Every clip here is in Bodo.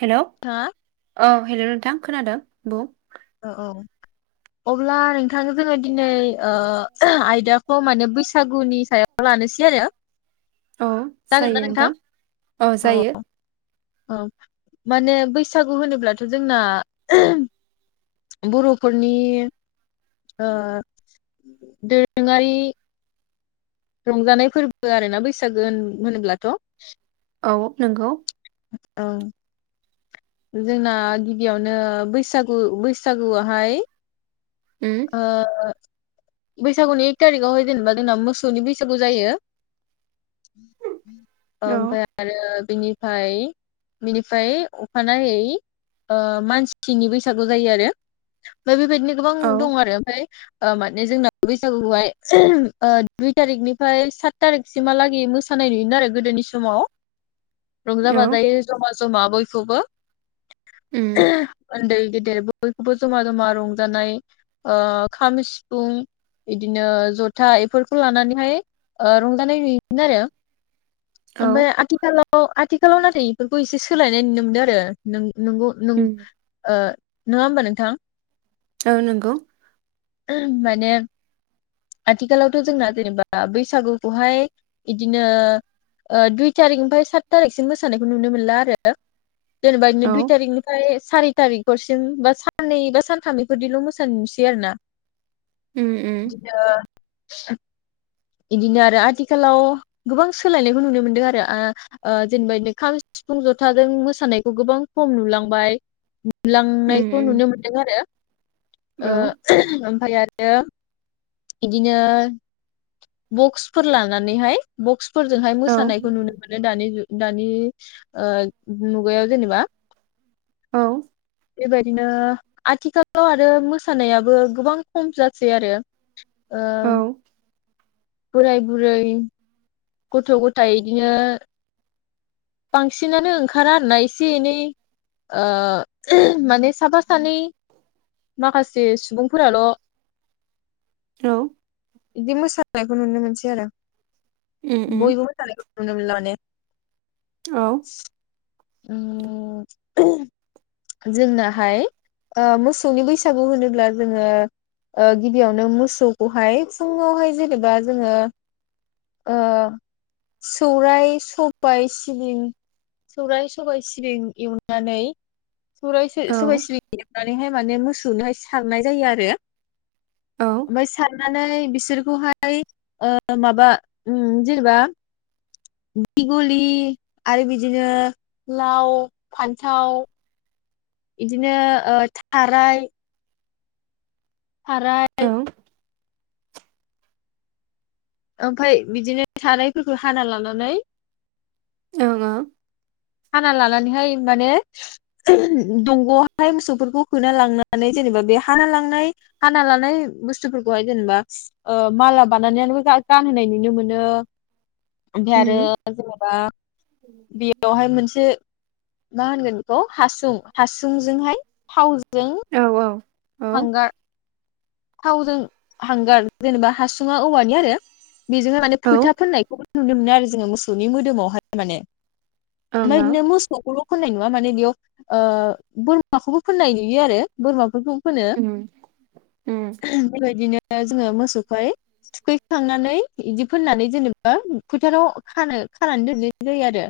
हेलौ थाङा ओ हेलौ नोंथां खोनादों बुं औ औ अब्ला नोंथां जोङो दिनै ओ आयदाखौ माने बैसागुनि सायाव लानोसै आरो अ जायो नोंथां अ औ जायो। औ माने बैसागु होनोब्लाथ जोंना बर'फोरनि ओ दोरोङारि रंजानाय फोरबो आरोना बैसागो होन-होनोब्लाथ' औ नोंगौ औ जोंना गिबियावनो बैसागु बैसागुआवहाय उम ओ बैसागुनि एक थारिकावहाय जेनेबा जोंना मोसौनि बैसागु जायो। औ ओमफ्राय आरो बिनिफाय बिनिफाय अखानायै ओ मानसिनि बैसागु जायो आरो ओमफाय बेबायदिनो गोबां औ दं आरो ओमफाय ओ माने जोंना बैसागुखौहाय [unintelligible] दुइ थारिखनिफ्राय सात थारिखसिमहालागै मोसानाय नुयो आरो गोदोनि समाव रंजा औ बाजायै जमा जमा बयखौबो उम [inaudible] ओन्दै गेदेर बयखौबो जमा जमा रंजानाय ओ खाम सिफुं इदिनो जथा बेफोरखौ लानानैहाय रंजानाय नुयोमोन आरो औ ओमफाय आथिखालाव औ आथिखालाव नाथाय इफोरखौ एसे सोलायनाय नुनो मोनदों आरो नों नोंगौ नों उम ओ नङा होमबा नोंथां? औ नंगौ माने आथिखालावथ जोंना जेनेबा बैसागुखौहाय बिदिनो दुइ ओ थारिकनिफ्राय सात थारिखसिम मोसानायखौ नुनो मोनला आरो जेनेबा औ बिदिनो दुइ थारिकनिफ्राय सारि थारिखसिम बा साननै बा सानथाम बे फोरदिल मोसानाय नुसै आरोना। उम उम [inaudible] इदिनो आरो आथिखालाव गोबां सोलायनायखौ नुनो मोनदों आरो आ ओ जेनेबा खाम सिफुं जथाजों मोसानायखौ गोबां खम नुलांबाय उम नुलांनायखौ नुनो उम मोन्दों आरो । ओ औ ओमफ्राय आरो ओ इदिनो बक्सफोर लानानैहाय बक्स फोरजोंहाय औ मोसानायखौ नुनो मोनो दानि जुग दानि ओमुगायाव जेनेबा। औ बेबायदिनो आथिखालाव आरो मोसानायाबो गोबां खम जासै आरो । औ ओं बोराय बुरै गथ गथाय इदिनो बांसिनानो ओंखारा आरोना एसे एनै ओ माने साफा सानै माखासे सुबुंफोराल औ इदि मोसानायखौ नुनो मोनसै आरो उम । उम बयबो मोसानायखौ । नुनो मोनला माने । औ उम जोंनाहाय ओ मोसौनि बैसागु होनोब्ला जोङो ओ गिबियावनो मोसौखौहाय फुङावहाय जेनेबा जोङो ओ सौराइ सबाय सिबिं सौराइ सबायाइ सिबिं एवनानै सैराय औ [unintelligible] सौनानैहाय माने मोसौनोहाय सारनाय जायो आरो । औ ओमफ्राय सार नानै बिसोरखौहाय ओ माबा उम जेनेबा दिगलि आरो बिदिनो लाव फान्थाव इदिनो ओ थाराय । औ थाराइ ओं ओमफफ्राय बिदिनो थारायफोरखौ हाना लानानै ओं ओं हाना लानानैहाय माने दंग'आवहाय मोसौफोरखौ होना लांनानै जेनेबा बे हाना लांनाय हाना लानाय बुस्थुफोरखौहाय जेनेबा माला बानायानानैानो गानहोनाय नुनो मोनो। ओमफ्राय आरो जेनेबा बे अ हाय मोनसे मा हो नो इखौ हासुं हासुंजोंहाय थाव औ औ औ ओं हांगार । थावजों हांगार जेनेबा हासुङा औवानि आरो। बेजोंनो माने फोथा फोननायखौ नुनो मोनो आरो जोङो मोसौनि मोदोमावहाय माने ओमफ्राय ओं बिदिनो मोसौखौ फोननाय नुवा माने बेयाव बोरमाखौबो फोननाय नुयो आरो बोरमाफोरखौ फोनो उम उम [unintelligible] बेदिनो जोङो मोसौहाय थुखैखांनानै बिदि फोननानै जेनेबा फोथाराव खानो खानानै दोनहैनाय जायो आरो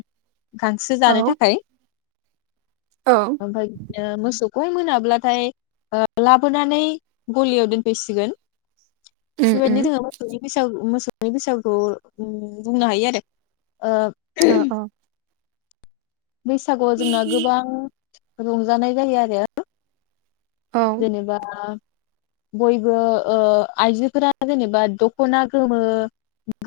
गांसो औ जानो थाखाय औ ओमफ्राय बिदिनो मोसौ गय मोनाब्लाथाय लाबोनानै गलियाव दोनफैसिगोन उम बे बादिनो उम जों मोसौनि बैसागु बैसागुखौ बुंनो हायो आरो औ ओ बैसागुआव जोंना गोबां रंजानाय जायो आरो। औ जेनेबा बयबो आइजोफोरा जेनेबा दख'ना गोमो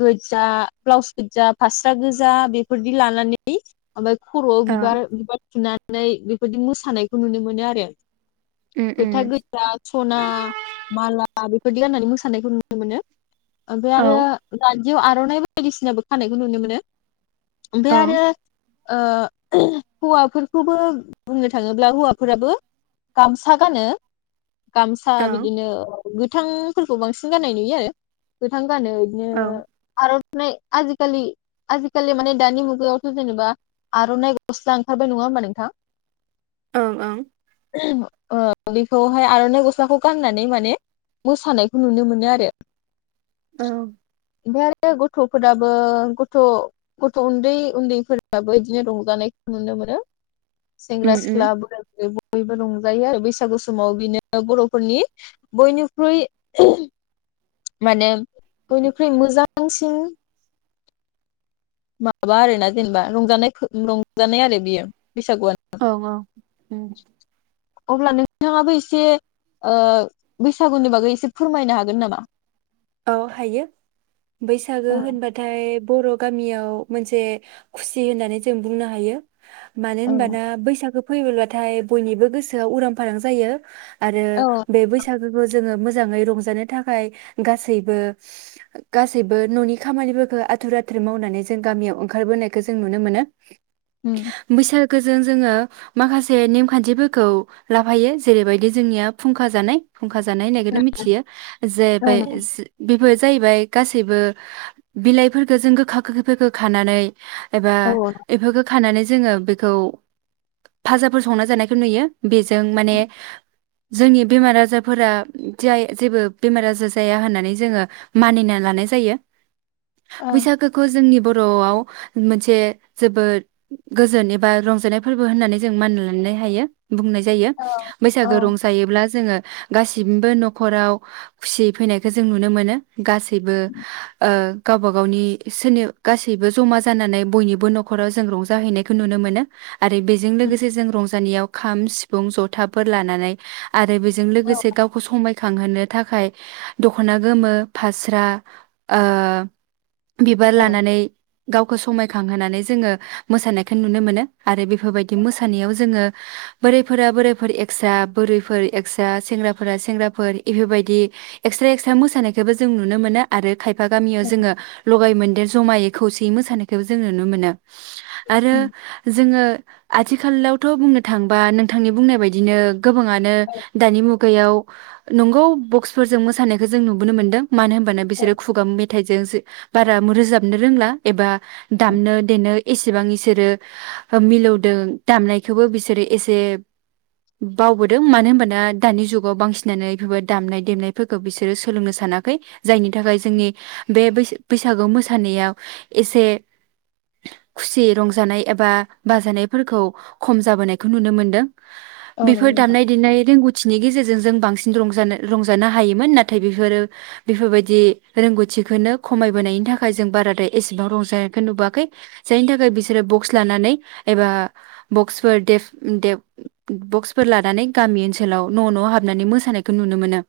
गोजा ब्लाउस गोजा फास्रा गोजा बेफोरदि लानानै ओमफ्राय खर'आव ओं बिबार-बिबार थुना नै बेफोरदि मोसानायखौ नुनो मोनो आरो उम फोथा उम गोदजा सना माला बे बिदि होननानै मोसानायखौ नुनो मोनो ओमफ्राय औ आरो दा बियाव आर'नाइ बायदिसिनाबो खानायखौ नुनो मोनो। औ ओमफ्राय आरो ओ हौवाफोरखौबो बुंनो थाङोब्ला हौवाफोराबो गामसा [unintelligible] गामसा औ बिदिनो गोथांफोरखौ बांसिन गनाय नुयो गोथां औ [unintelligible] नै आजिखालि आजिखालि माने दानि मुगायावथ' जेनेबा आर'नाइ गससा ओंखारबाय नङा होमबा नोंथां ओं ओं [inaudible] बेखौहाय आर'नाइ गस्लाखौ गाननानै माने मोसानायखौ नुनो मोनो आरो। औ ओमफ्राय आरो गथ'फोराबो गथ'-गथ' उन्दै-उन्दैफोराबो बिदिनो रंजानायखौ नुनो मोनो। सेग्रा उम सिख्ला उम बोराइ बुरै गथ' बयबो रंजायो आरो बैसागु समाव बिनो बर'फोरनि बयनिख्रुइ माने [unintelligible] मोजांसिन माबा आरोना जेनेबा रंजानाय-रंजानाय आरो बियो। बैसागुआनो औ औ अम अब्ला नोंथाङाबो एसे ओ बैसागुनि बागै एसे फोरमायनो हागोन नामा? औ हायो बैसागो औ होनबाथाय बर' गामियाव मोनसे खुसि होननानै जों बुंनो हायो। मानो औ होनबाना बैसागो फैयोब्लाथाय बयनिबो गोसोआ उरां फारां जायो आरो औ बे बैसागोखौ जोङो मोजाङै रंजानो थाखाय गासैबो गासैबो न'नि खामानिफोरखौ आथुर आथुर मावनानै जों गामियाव ओंखारबोनायखौ जों नुनो मोनो उम बैसाग लोगोजों जोङो माखासे नेमखान्थिफोरखौ लाफायो जेरैबायदि जोंनिया फुंखा जानाय फुंखा जानाय होननायखौनो मिथियो जे [unintelligible] औ नोंथां जाहैबाय गासैबो बिलायफोरखोजों गोखा गोखैफोरखौ खानानै एबा औ बेफोरखौ खानानै जोङो बेखौ फाजाफोर संना जानायखौ नुयो बेजों औ माने जोंनि बेमार आजारफोरा जाय जेबो बेमार आजार जाया होनानै जोङो मानिना लानाय जायो। औ बैसागोखौ जोंनि बर बरआव मोनसे जोबोद गोजोन एबा रंजानाय फोरबो होननानै जों मानिना लानो हायो। बुंनाय जायो औ औ बैसागो रंजायोब्ला जोङो गासिमबो नखराव खुसि फैनायखौ जों नुनो मोनो गासैबो ओ गावबा गावनि सोरनि गासैबो जमा जानानै बयनिबो नखराव जों रंजाहैनायखौ नुनो मोनो। आरो बेजों लोगोसे जों रंजानायाव खाम सिफुं जथाफोर लानानै आरो बेजों औ लोगोसे गावखौ समाय खांहोनो थाखाय दखना गोमो फास्रा ओह बिबार लानानै गावखौ समायखांहोनानै जोङो मोसानायखौ नुनो मोनो। आरो बेफोरबायदि मोसानायाव जोङो बोरायफोरा बोरायफोर एकसा बोरैफोर एकसा सेंग्राफोरा सेंग्राफोर इफोरबायदि एक्सट्रा-एक्सट्रा मोसानायखौबो जों नुनो मोनो आरो खायफा गामियाव जोङो लगाय मोन देर जमायै खौसेयै मोसानायखौबो जों नुनो मोनो। आरो जोङो आथिखालावथ' बुंनो थांबा नोंथांनि बुंनाय बायदिनो गोबाङानो दानि मुगायाव नंगौ बक्स फोरजों मोसानायखौ जों नुबोनो मोन्दों। मानो होनबाना औ बिसोरो खुगा मेथ थायजोंसो बारा रोजाबनो रोंला एबा दामनो देनो एसेबां इसोरो मिलौदों दामनायखौबो बिसोरो एसे बावबोदों। मानो होमबा दा दानि जुगाव बांसिननानो इफोरबादि दामनाय देनाय फोरखो बिसोरो सोलोंनो सानाखै जायनि थाखाय जोंनि बे बैस बैसागोयाव मोसानायाव एसे खुसियै रंजानाय एबा बाजानायफोरखौ खम जाबोनायखौ नुनो मोनदों। बेफोर औ दामनाय देनाय रोंगौथिनि गेजेर [unintelligible] जों बांसिन रंजानो रंजानो हा हायोमोन नाथाय बेफोरो बेफोरबायदि रोंगौथिखौनो खमायबोनायनि थाखाय जों बारादाय एसेबां रंजानायखौ नुबोआखै जायनि थाखाय बिसोरो बक्स लानानै एबा बक्सफोर देफ-देफ बक्सफोर लानानै गामि ओनसोलाव न-न हाबनानै मोसानायखौ नुनो मोनो।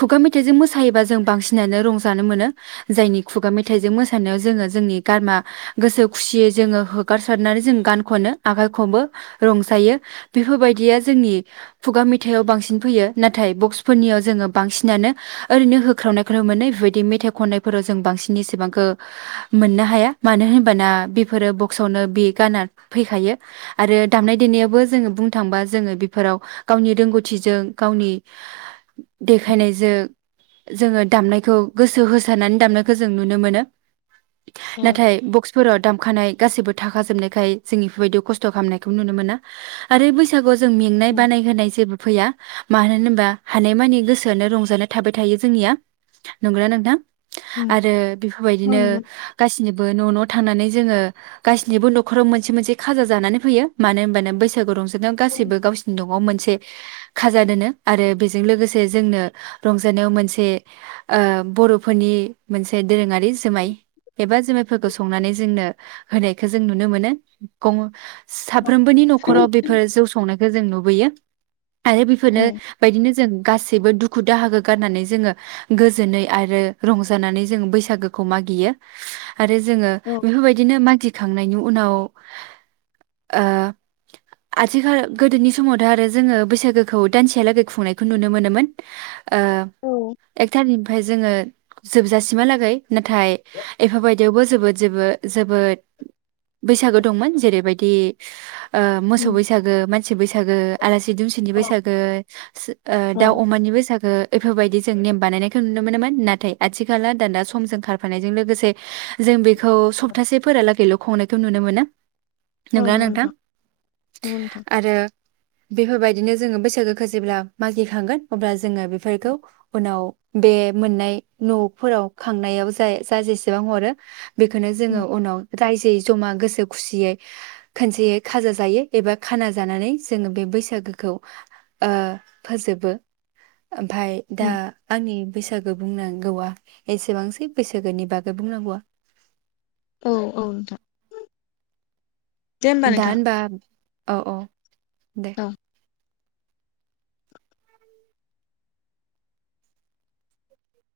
खुगा मेथाइजों मोसायोबा जों बांसिनानो रंजानो मोनो जायनि खुगा मेथाइजों मोसानायाव जोङो जोंनि गारमा गोसो खुसियै जोङो होगारसारनानै जों गान खनो आखाइ खबो रंजायो बेफोरबायदिया जोंनि खुगा मेथाइयाव बांसिन फैयो नाथाय बक्स फोरनियाव जोङो बांसिनानो ओरैनो होख्रावनायखौनो मोनो बेबायदि मेथाइ खननायफोराव जों बांसिन एसेबांखो मोननो हाया मानो होनबाना बेफोरो बक्सआवनो बे गाना फैखायो आरो दामनाय देनायावबो जोङो बुंनो थांबा जोङो बेफोराव गावनि रोंगौथिजों गावनि देखायनायजों जोङो दामनायखौ गोसो होसारनानै दामनायखौ जों नुनो मोनो। नाथाय बक्सफोराव दामखानाय गासैबो थाखा जोबनायखाय जों इफोरबायदियाव खस्थ खामनायखौ नुनो मोना आरो बैसागोआव जों मेंनाय बानाय होनाय जेबो फैया। मानो होनोबा हानायमानि गोसोनो रंजानो थाबाय थायो जोंनिया नंगौना नोंथां आरो बेफोरबायदिनो नंगौ गासैनिब बो न'-न' थांनानै जोङो गासिनिबो नखराव मोनसे-मोनसे खाजा जानानै फैयो मानो होनबानो बैसागु रंजानायाव गासिबो गावसिनि न'आव मोनसे खाजा दोनो आरो बेजों लोगोसे जोंनो रंजानायाव मोनसे ओ बर'फोरनि मोनसे दोरोङारि जोमाय एबा जोमायफोरखौ संनानै जोंनो होनायखौ जों नुनो मोनो गं साब साफ्रोमबोनि नखराव बेफोर जौ संनायखौ बेखौ जों नुबोयो। आरो बेफोरनो बिदिनो जों गासैबो दुखु दाहाखौ गारनानै जोङो गोजोनै आरो रंजानानै जोंङो बैसागोखौ मागियो। आरो जोङो बेफोरबायदिनो मा [unintelligible] खांनायनि उनाव ओ आथिखाल गोदोनि समावथ' आरो जोङो बैसागोखौ दानसेया लागै खुंनायखौ नुनो मोनोमोन ओ एक थारिकनिफ्राय जोङो जोबजासिमहालागै नाथाय एफोरबाय बेवबो जोबोद जोबो जोबोद बैसागो दंमोन जेरैबायदि ओ मोसौ बैसागो मानसि बैसा गो आलासि दुमसिनि बैसागो स ओ दाउ अमानि बैसागो बेफोरबायदि जों नेम बानायनायखौ नुनो मोनोमोन नाथाय आथिखाला दाना समजों खारफानायजों लोगोसे जों बेखौ सप्तासे फोरलागैल' खुंनायखौ नुनो मोनो । नंगौना नोंथां नंगौ नोंथां आरो बेफोरबायदिनो जोङो बैसागो खो जेब्ला मागिखांगोन अब्ला जोङो बेफोरखौ उनाव बे मोननाय न'फोराव खांनायाव जा जा जेसेबां हरो बेखौनो जोङो उम, उनाव रायजोयै जमा गोसो खुसियै खोनसेयै खाजा जायो एबा खाना जानानै जोङो बे बैसागोखौ ओ फोजोबो । ओमफाय दा उम, आंनि बैसागो बुंनांगौआ एसेबांसै बैसागोनि बागै बुंनांगौआ । औ औ नोंथां दे होमबा दा नोंथां होनबा औ अ दे। औ